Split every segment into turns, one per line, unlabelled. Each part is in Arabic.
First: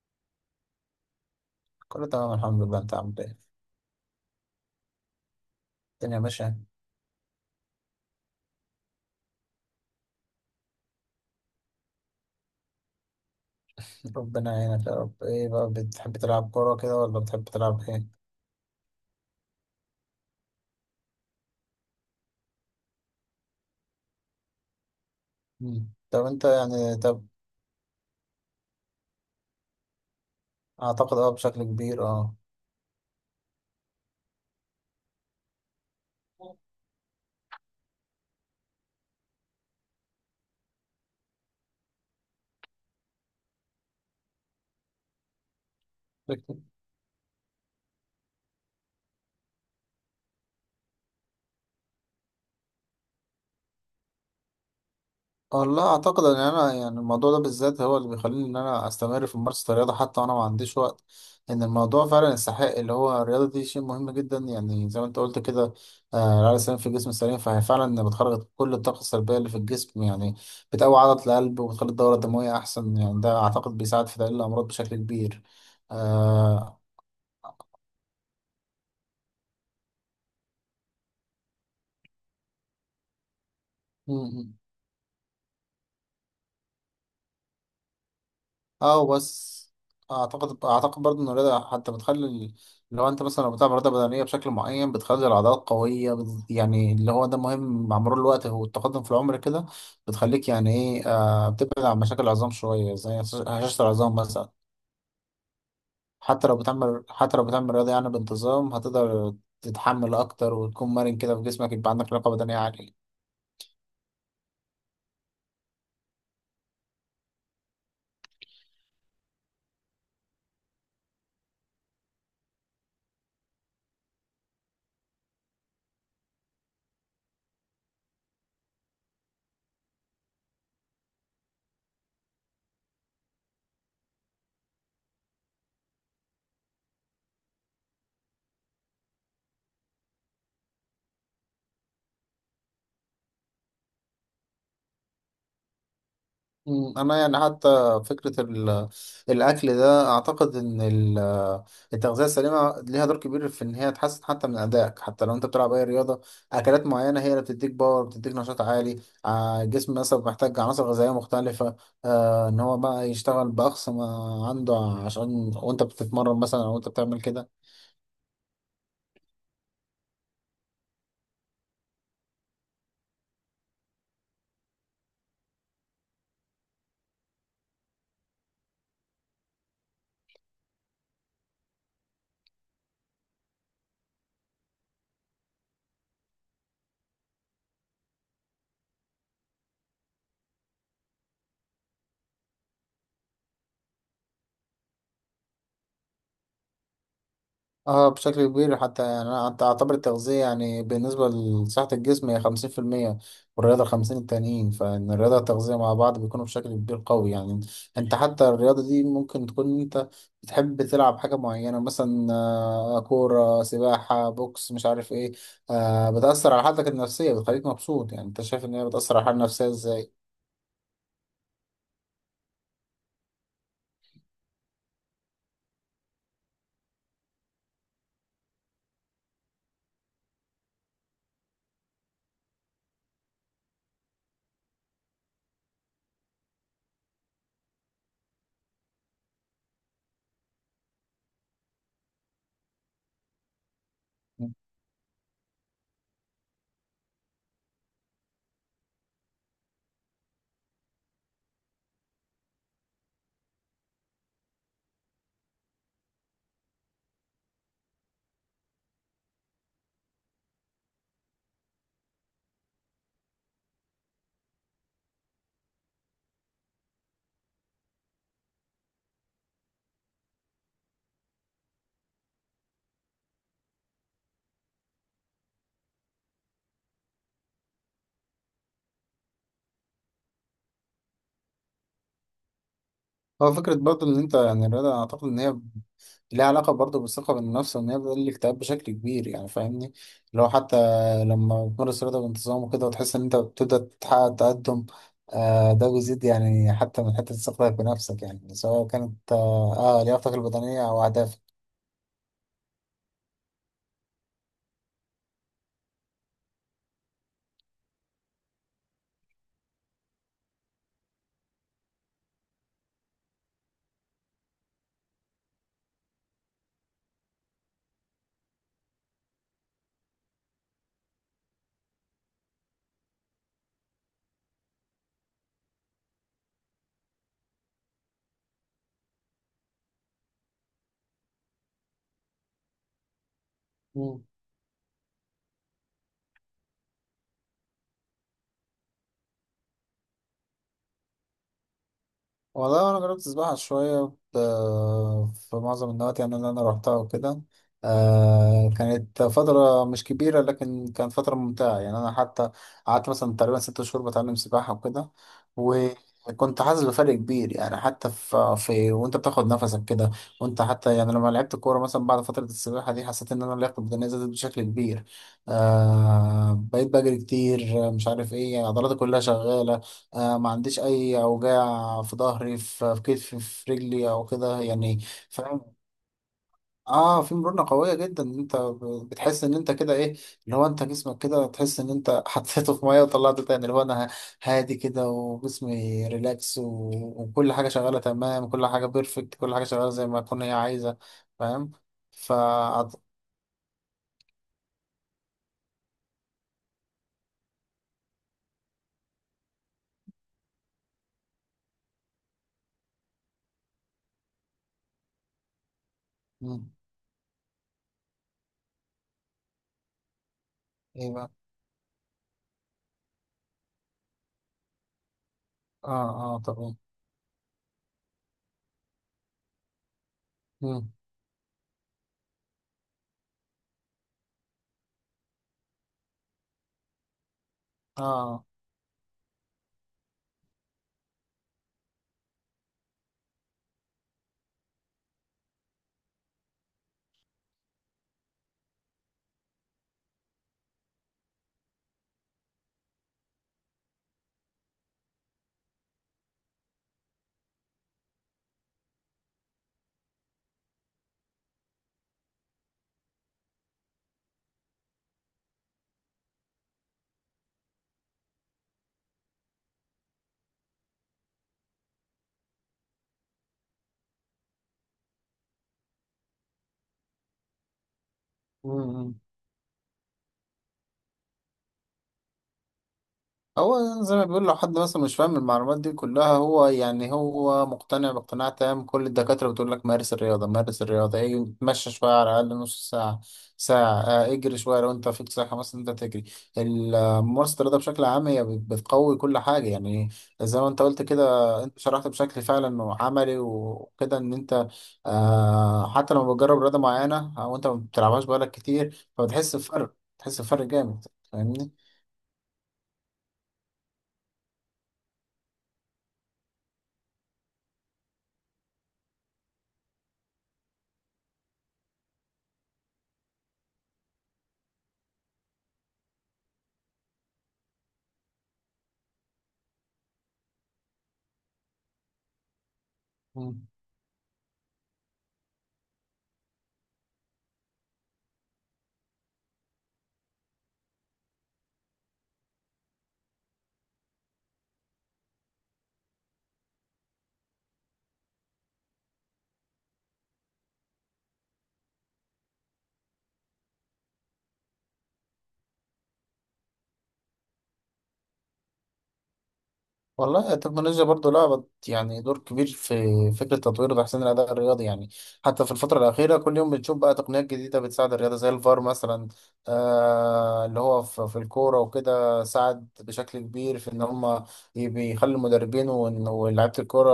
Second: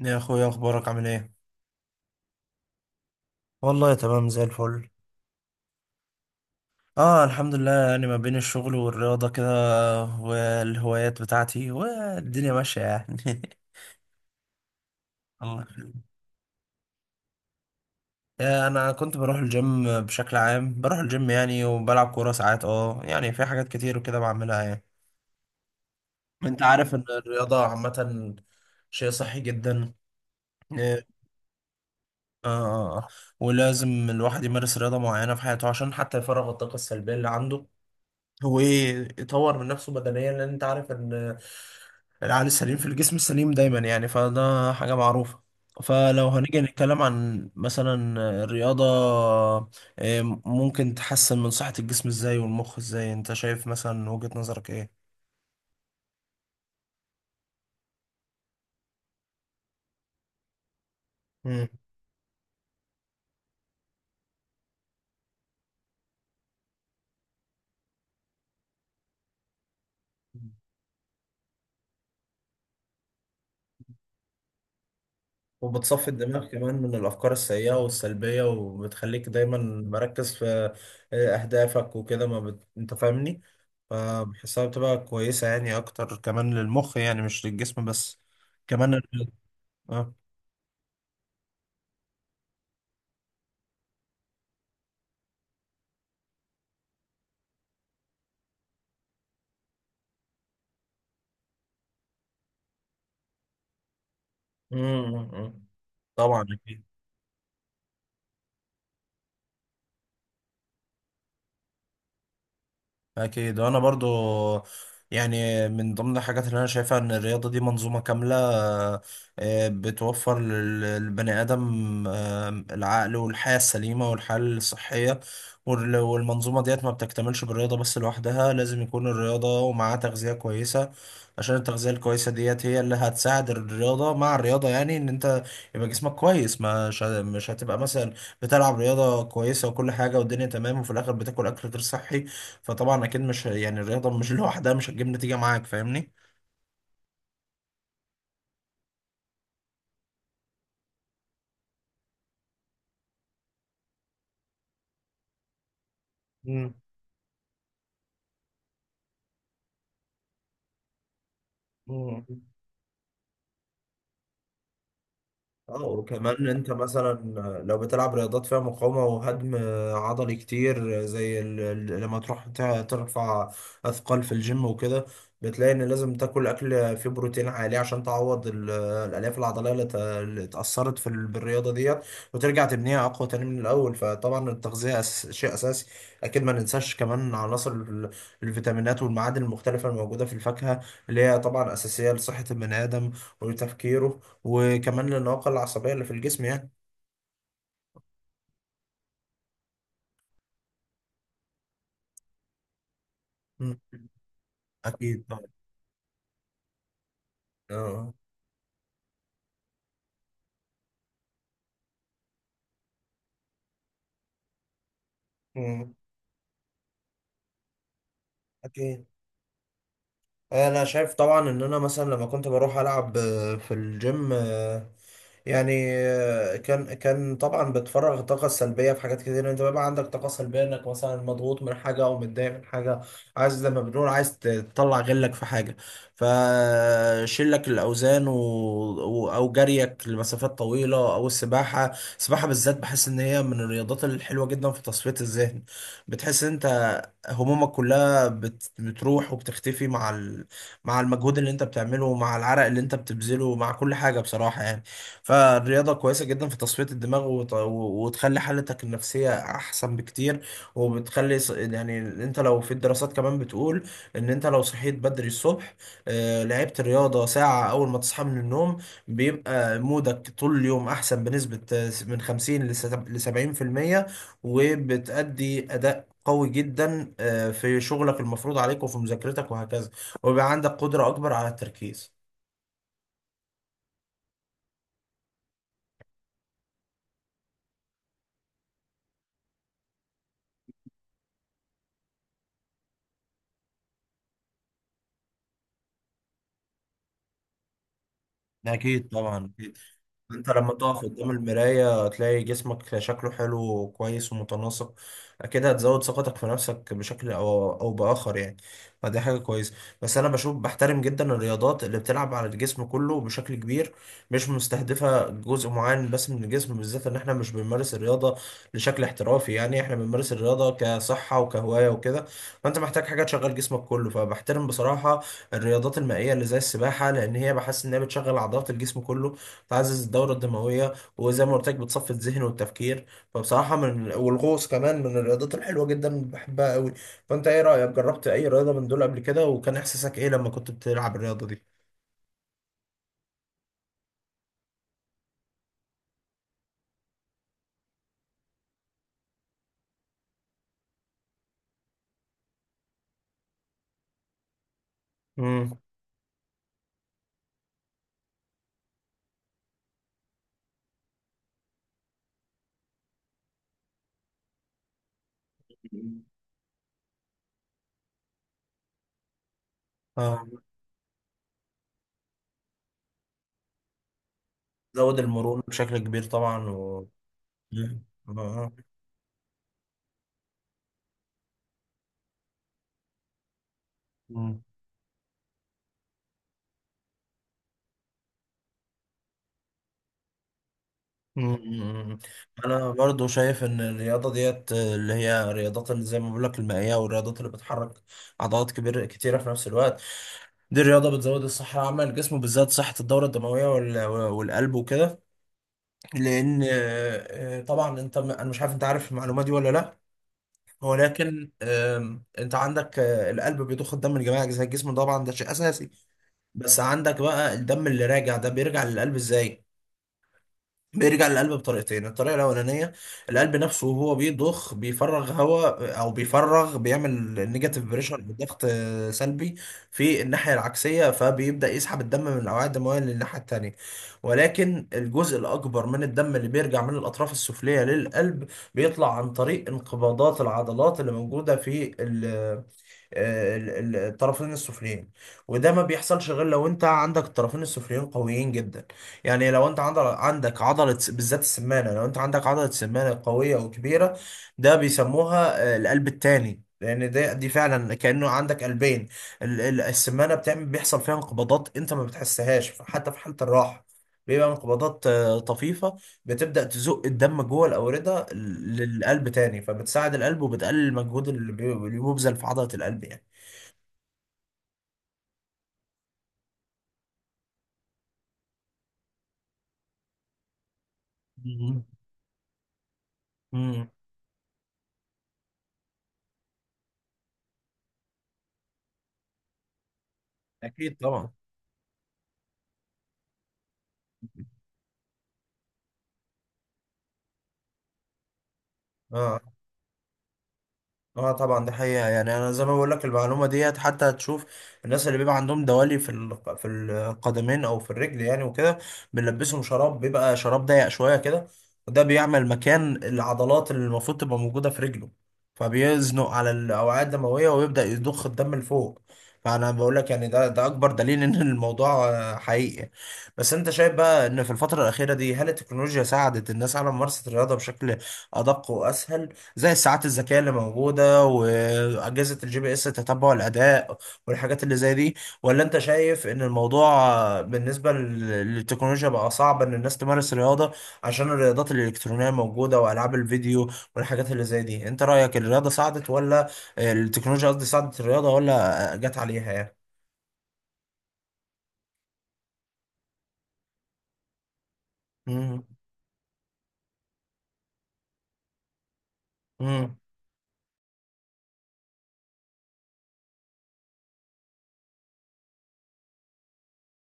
يا اخويا، اخبارك عامل ايه؟
كله تمام، الحمد لله. انت عامل ايه؟
والله تمام زي الفل.
الدنيا ماشية.
اه الحمد لله. يعني ما بين الشغل والرياضة كده والهوايات بتاعتي، والدنيا ماشية يعني
ربنا يعينك يا رب. ايه
الله
بقى،
يخليك.
بتحب تلعب كورة كده ولا بتحب تلعب ايه؟
انا كنت بروح الجيم بشكل عام، بروح الجيم يعني، وبلعب كورة ساعات، يعني في حاجات كتير وكده بعملها يعني.
طب انت
انت عارف
يعني
ان الرياضة عامة شيء صحي جدا. اه
اعتقد بشكل كبير. اه
اه آه. آه. ولازم الواحد يمارس رياضة معينة في حياته، عشان حتى يفرغ الطاقة السلبية اللي عنده، هو ايه، يطور من نفسه بدنيا، لان انت عارف ان العقل السليم في الجسم السليم دايما، يعني فده حاجة معروفة. فلو هنيجي نتكلم عن مثلا الرياضة، ممكن تحسن من صحة الجسم ازاي والمخ ازاي؟ انت شايف مثلا، وجهة نظرك ايه؟
والله اعتقد ان يعني الموضوع ده بالذات هو اللي بيخليني ان انا استمر في ممارسه الرياضه حتى وانا ما عنديش وقت. ان
مم.
الموضوع فعلا يستحق، اللي هو الرياضه دي شيء مهم جدا، يعني زي ما انت قلت كده. آه، العقل السليم في الجسم السليم، فهي فعلا بتخرج كل الطاقه السلبيه اللي في الجسم يعني. بتقوي عضله القلب وبتخلي الدوره الدمويه احسن، يعني ده اعتقد بيساعد في تقليل الامراض بشكل كبير.
وبتصفي الدماغ كمان
آه.
من الأفكار السيئة والسلبية، وبتخليك دايما مركز في أهدافك وكده، ما بت... أنت فاهمني. فبحسها بتبقى كويسة يعني، أكتر كمان للمخ يعني، مش للجسم بس كمان
اه بس
آه.
اعتقد برضه ان الرياضه حتى بتخلي لو انت مثلا لو بتلعب رياضه بدنيه بشكل معين بتخلي العضلات قويه يعني اللي هو ده مهم مع مرور الوقت والتقدم في العمر كده. بتخليك يعني ايه، آه، بتبعد عن مشاكل العظام شويه زي هشاشه العظام مثلا.
مم، مم، مم. طبعا
حتى لو
أكيد.
بتعمل رياضه يعني بانتظام، هتقدر تتحمل اكتر وتكون مرن كده في جسمك، يبقى عندك لياقه بدنيه عاليه.
اكيد. وانا برضو يعني من ضمن الحاجات اللي انا شايفها ان الرياضه دي منظومه كامله. بتوفر للبني ادم العقل والحياه السليمه والحياه الصحيه. والمنظومه ديت ما بتكتملش بالرياضه بس لوحدها، لازم يكون الرياضه ومعاها تغذيه كويسه، عشان التغذيه الكويسه ديت هي اللي هتساعد الرياضه. مع الرياضه يعني ان انت يبقى جسمك كويس، مش هتبقى مثلا بتلعب رياضه كويسه وكل حاجه والدنيا تمام، وفي الاخر بتاكل اكل غير صحي. فطبعا اكيد مش، يعني الرياضه مش لوحدها مش هتجيب نتيجه معاك، فاهمني.
مم، انا يعني حتى فكره الاكل ده اعتقد ان التغذيه السليمه ليها دور كبير في ان هي تحسن حتى من ادائك، حتى لو انت بتلعب اي رياضه.
مم.
اكلات معينه هي اللي بتديك باور، بتديك نشاط عالي. الجسم مثلا محتاج عناصر غذائيه مختلفه،
مم.
آه، ان هو بقى يشتغل باقصى ما عنده، عشان
اه
وانت بتتمرن
وكمان
مثلا
انت
او انت
مثلا
بتعمل كده.
لو بتلعب رياضات فيها مقاومة وهدم عضلي كتير، زي لما تروح ترفع اثقال في الجيم وكده، بتلاقي ان لازم تاكل اكل فيه بروتين عالي، عشان تعوض الالياف العضليه اللي اللي اتاثرت بالرياضه ديت، وترجع تبنيها اقوى تاني من الاول. فطبعا التغذيه شيء اساسي. اكيد ما ننساش كمان عناصر الفيتامينات والمعادن المختلفه الموجوده في الفاكهه، اللي هي طبعا اساسيه لصحه البني ادم وتفكيره، وكمان لللياقة العصبية اللي في الجسم يعني.
اه بشكل كبير. حتى يعني انا اعتبر التغذية يعني بالنسبة لصحة الجسم هي خمسين في المية،
مم.
والرياضة خمسين التانيين، فإن
أكيد
الرياضة
طبعا.
والتغذية مع بعض بيكونوا بشكل كبير قوي يعني.
آه.
انت حتى الرياضة دي ممكن تكون انت بتحب تلعب حاجة معينة، مثلا آه، كورة، سباحة، بوكس، مش عارف ايه،
مم.
آه، بتأثر على حالتك النفسية، بتخليك مبسوط. يعني انت شايف ان هي
أكيد.
بتأثر على الحالة النفسية ازاي؟
انا شايف طبعا ان انا مثلا لما كنت بروح العب في الجيم، يعني كان طبعا بتفرغ الطاقه السلبيه في حاجات كتير. انت بيبقى عندك طاقه سلبيه، انك مثلا مضغوط من حاجه او متضايق من حاجه، عايز زي ما بنقول، عايز تطلع غلك في حاجه، فشيلك الاوزان او جريك لمسافات طويله او السباحه. السباحه بالذات بحس ان هي من الرياضات الحلوه جدا في تصفيه الذهن. بتحس ان انت همومك كلها بتروح وبتختفي مع مع المجهود اللي انت بتعمله، مع العرق اللي انت بتبذله، مع كل حاجة بصراحة يعني. فالرياضة كويسة جدا في تصفية الدماغ وتخلي حالتك النفسية احسن بكتير. وبتخلي يعني انت لو في الدراسات كمان بتقول ان انت لو صحيت بدري الصبح، لعبت رياضة ساعة اول ما تصحى من النوم، بيبقى مودك طول اليوم احسن بنسبة من 50 ل 70%. وبتأدي اداء قوي جدا، في شغلك المفروض عليك وفي مذاكرتك، وهكذا. ويبقى عندك قدرة أكبر على التركيز.
هو فكرة برضه إن أنت يعني الرياضة أنا أعتقد إن هي ليه علاقة برضه بالثقة بالنفس، إن هي بتقلل الاكتئاب بشكل كبير يعني، فاهمني؟ لو حتى لما بتمارس رياضة بانتظام وكده وتحس إن أنت بتبدأ تحقق تقدم، آه، ده بيزيد يعني حتى من حتة ثقتك بنفسك، يعني سواء
أكيد
كانت
طبعا، أكيد.
لياقتك
أنت لما
البدنية
تقف
أو
قدام
أهدافك.
المراية تلاقي جسمك شكله حلو وكويس ومتناسق كده، هتزود ثقتك في نفسك بشكل أو بآخر يعني. فدي حاجة كويسة. بس أنا بشوف، بحترم جدا الرياضات اللي بتلعب على الجسم كله بشكل كبير، مش مستهدفة جزء معين بس من الجسم، بالذات إن إحنا مش بنمارس الرياضة لشكل احترافي، يعني إحنا بنمارس الرياضة كصحة وكهواية وكده. فأنت محتاج حاجة تشغل جسمك كله. فبحترم بصراحة الرياضات المائية اللي زي السباحة، لأن هي بحس إنها بتشغل عضلات الجسم كله، بتعزز الدورة الدموية، وزي ما قلت لك بتصفي الذهن والتفكير. فبصراحة من، والغوص كمان من الرياضات الحلوة جدا، بحبها قوي. فأنت إيه رأيك؟ جربت أي رياضة من دول قبل كده، وكان إحساسك إيه لما كنت بتلعب الرياضة دي؟
والله انا جربت السباحه شويه، في معظم النوادي يعني اللي انا روحتها وكده. آه، كانت فتره مش كبيره لكن كانت فتره ممتعه، يعني انا حتى قعدت مثلا تقريبا ست شهور بتعلم سباحه وكده.
امم.
وكنت حاسس بفرق كبير، يعني حتى في وانت بتاخد نفسك كده. وانت حتى يعني لما لعبت كوره مثلا بعد فتره السباحه دي، حسيت ان انا لياقتي البدنيه زادت بشكل كبير. آه، بقيت بجري كتير مش عارف ايه، يعني عضلاتي كلها شغاله، آه،
اه،
ما عنديش اي اوجاع في ظهري في في كتفي في رجلي او كده يعني.
زود المرونة
فاهم.
بشكل كبير طبعا، و...
اه، في مرونة قوية
مم.
جدا، إن انت بتحس ان انت كده ايه، اللي هو انت جسمك كده تحس ان انت حطيته في مية وطلعته تاني، اللي هو انا
آه.
هادي كده وجسمي ريلاكس و... وكل حاجة شغالة تمام، كل حاجة بيرفكت، كل حاجة شغالة زي ما تكون هي عايزة. فاهم.
مم.
ف
انا برضو شايف ان الرياضه ديت، اللي هي الرياضات اللي زي ما بقول لك المائيه والرياضات اللي بتحرك عضلات كبيره كتيره في نفس الوقت، دي الرياضه بتزود الصحه العامه للجسم، بالذات صحه الدوره الدمويه والقلب وكده، لان
مم.
طبعا انت، انا مش عارف انت عارف المعلومه دي ولا لا،
ايه بقى.
ولكن انت عندك القلب بيضخ الدم لجميع اجزاء الجسم، طبعا ده شيء اساسي.
اه اه طبعا.
بس عندك بقى الدم اللي راجع ده بيرجع للقلب ازاي؟
مم.
بيرجع للقلب بطريقتين. الطريقة الأولانية، القلب نفسه وهو بيضخ بيفرغ هواء، أو بيفرغ بيعمل نيجاتيف
اه
بريشر،
آه.
ضغط سلبي في الناحية العكسية، فبيبدأ يسحب الدم من الأوعية الدموية للناحية التانية. ولكن الجزء الأكبر من الدم اللي بيرجع من الأطراف السفلية للقلب بيطلع عن طريق انقباضات العضلات اللي موجودة في ال- الطرفين السفليين. وده ما بيحصلش غير لو انت عندك الطرفين السفليين قويين جدا، يعني لو انت عندك عضلة بالذات السمانة، لو انت عندك عضلة سمانة قوية وكبيرة، ده بيسموها القلب التاني، لان دي فعلا كانه عندك قلبين. السمانه بتعمل، بيحصل فيها انقباضات انت ما بتحسهاش حتى في حاله الراحه، بيبقى انقباضات طفيفه، بتبدأ تزق الدم جوه الأوردة
مم.
للقلب تاني، فبتساعد القلب وبتقلل المجهود اللي بيبذل في عضلة القلب يعني.
هو زي ما بيقول، لو حد مثلا مش فاهم المعلومات دي كلها، هو يعني هو مقتنع باقتناع تام. كل الدكاترة بتقول لك مارس الرياضة، ايه،
مم.
اتمشى شوية على الأقل نص ساعة،
امم.
ساعة، آه اجري شوية لو انت فيك صحة، مثلا انت تجري. آه، ممارسة الرياضة بشكل عام هي بتقوي كل حاجة يعني، زي ما انت
أكيد
قلت
طبعا.
كده. انت شرحت بشكل فعلا عملي وكده ان انت آه حتى لما بتجرب رياضة معينة او انت ما بتلعبهاش بقالك كتير،
اه
فبتحس بفرق بتحس بفرق جامد،
اه طبعا
فاهمني؟
دي حقيقة يعني. انا زي ما بقول لك، المعلومة ديت حتى هتشوف الناس اللي بيبقى عندهم دوالي في القدمين او في الرجل يعني وكده، بنلبسهم شراب، بيبقى شراب ضيق شوية كده، وده بيعمل مكان العضلات اللي المفروض تبقى موجودة في رجله، فبيزنق على الاوعية الدموية ويبدأ يضخ الدم لفوق. فانا بقول لك يعني ده اكبر دليل ان الموضوع حقيقي. بس انت شايف بقى ان في الفترة الأخيرة دي، هل التكنولوجيا ساعدت الناس على ممارسة الرياضة بشكل ادق واسهل، زي الساعات الذكية اللي موجودة وأجهزة الجي بي اس تتبع الأداء والحاجات اللي زي دي؟ ولا أنت شايف إن الموضوع بالنسبة للتكنولوجيا بقى صعب إن الناس تمارس رياضة، عشان الرياضات الإلكترونية موجودة وألعاب الفيديو والحاجات اللي زي دي؟ أنت رأيك الرياضة ساعدت، ولا التكنولوجيا قصدي ساعدت الرياضة، ولا جت عليها يعني؟
والله التكنولوجيا برضو لعبت يعني دور كبير في فكرة تطوير وتحسين الأداء الرياضي يعني.
مم.
حتى في الفترة الأخيرة كل يوم بنشوف بقى تقنيات جديدة بتساعد الرياضة زي الفار مثلا،
مم.
آه اللي هو في الكورة وكده، ساعد بشكل كبير في إن هم بيخلي المدربين ولاعيبة الكورة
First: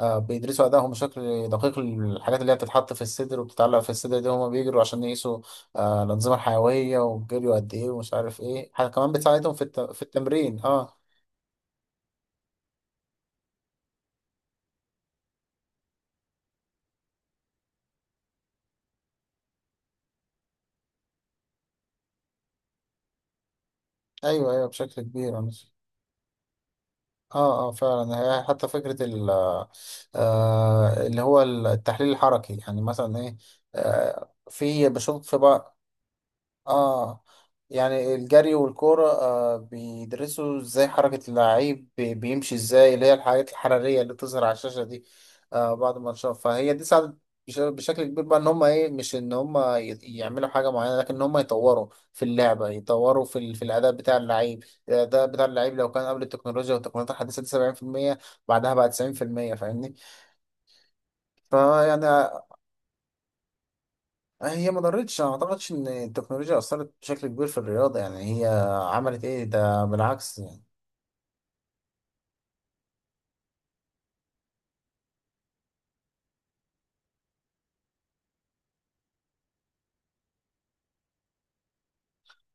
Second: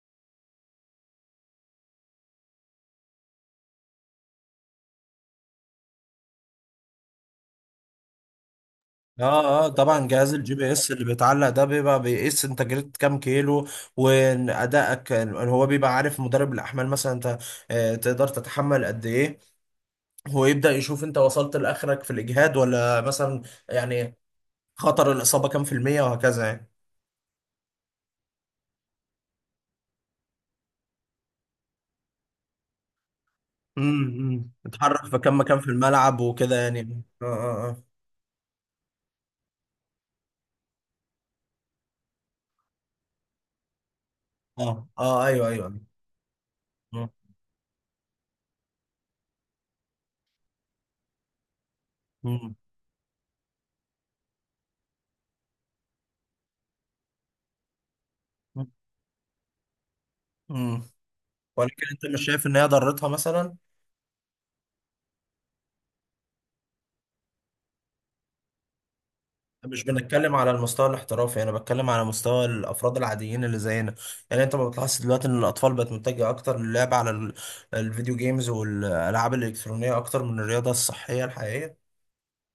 آه بيدرسوا أدائهم بشكل دقيق. الحاجات اللي هي بتتحط في الصدر وبتتعلق في الصدر دي، هم بيجروا عشان يقيسوا آه الأنظمة الحيوية والجري قد إيه ومش عارف إيه، حاجة كمان بتساعدهم في
اه
في
طبعا، جهاز الجي
التمرين.
بي اس
اه،
اللي بيتعلق ده بيبقى بيقيس انت جريت كام كيلو، وادائك. هو بيبقى عارف، مدرب الاحمال مثلا، انت تقدر تتحمل قد ايه، هو يبدا يشوف انت وصلت لاخرك في الاجهاد ولا مثلا، يعني
ايوه ايوه بشكل
خطر
كبير.
الاصابه كام في المية، وهكذا يعني.
اه اه فعلا، هي حتى فكره ال آه اللي هو التحليل الحركي، يعني مثلا ايه، آه
امم،
في
اتحرك في
بشوف في
كام مكان في
بعض.
الملعب وكده يعني.
اه،
اه
يعني الجري والكورة آه بيدرسوا ازاي حركة اللعيب بيمشي ازاي، اللي هي الحاجات الحرارية اللي بتظهر على الشاشة دي،
اه ايوه
آه
ايوه.
بعد ما نشوف. فهي دي ساعدت بشكل كبير بقى، ان هم ايه، مش ان هم يعملوا حاجة معينة، لكن ان هم يطوروا في
امم.
اللعبة، يطوروا في الأداء بتاع اللعيب. الأداء بتاع اللعيب لو كان قبل التكنولوجيا والتقنيات الحديثة دي 70%، بعدها بقى 90%، فاهمني؟
امم. ولكن
فيعني
انت مش شايف ان هي ضرتها مثلا؟
هي ما ضرتش. أنا ما اعتقدش ان التكنولوجيا اثرت بشكل كبير في الرياضه يعني، هي عملت ايه،
مش
ده
بنتكلم
بالعكس
على
يعني.
المستوى الاحترافي، انا بتكلم على مستوى الافراد العاديين اللي زينا. يعني انت ما بتلاحظ دلوقتي ان الاطفال بقت متجهه اكتر للعب على الفيديو جيمز والالعاب الالكترونيه اكتر من الرياضه الصحيه الحقيقيه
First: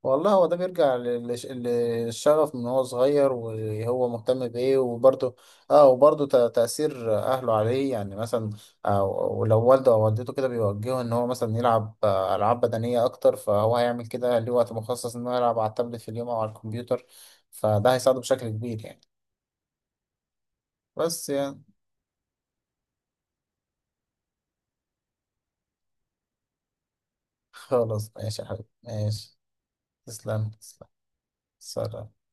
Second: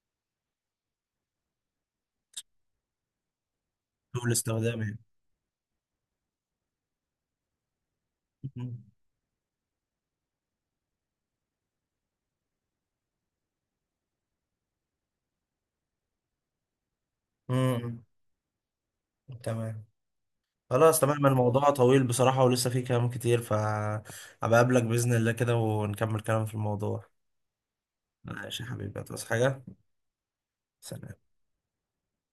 والله هو ده بيرجع للشغف، من هو صغير وهو مهتم بايه،
والاستخدام يعني.
وبرده اه وبرده تاثير اهله عليه، يعني مثلا آه، ولو والده او والدته كده بيوجهه ان هو مثلا يلعب آه، العاب بدنيه اكتر، فهو هيعمل كده. ليه وقت مخصص انه يلعب على التابلت في اليوم او على الكمبيوتر، فده
امم.
هيساعده بشكل كبير يعني.
تمام. خلاص، تمام.
بس يعني
الموضوع طويل بصراحه، ولسه فيه كلام كتير، ف هبقى اقابلك باذن الله كده، ونكمل كلام في الموضوع.
خلاص ماشي يا
ماشي يا
حبيبي،
حبيبي، هتعوز
ماشي.
حاجه؟
تسلم.
سلام.
سلام.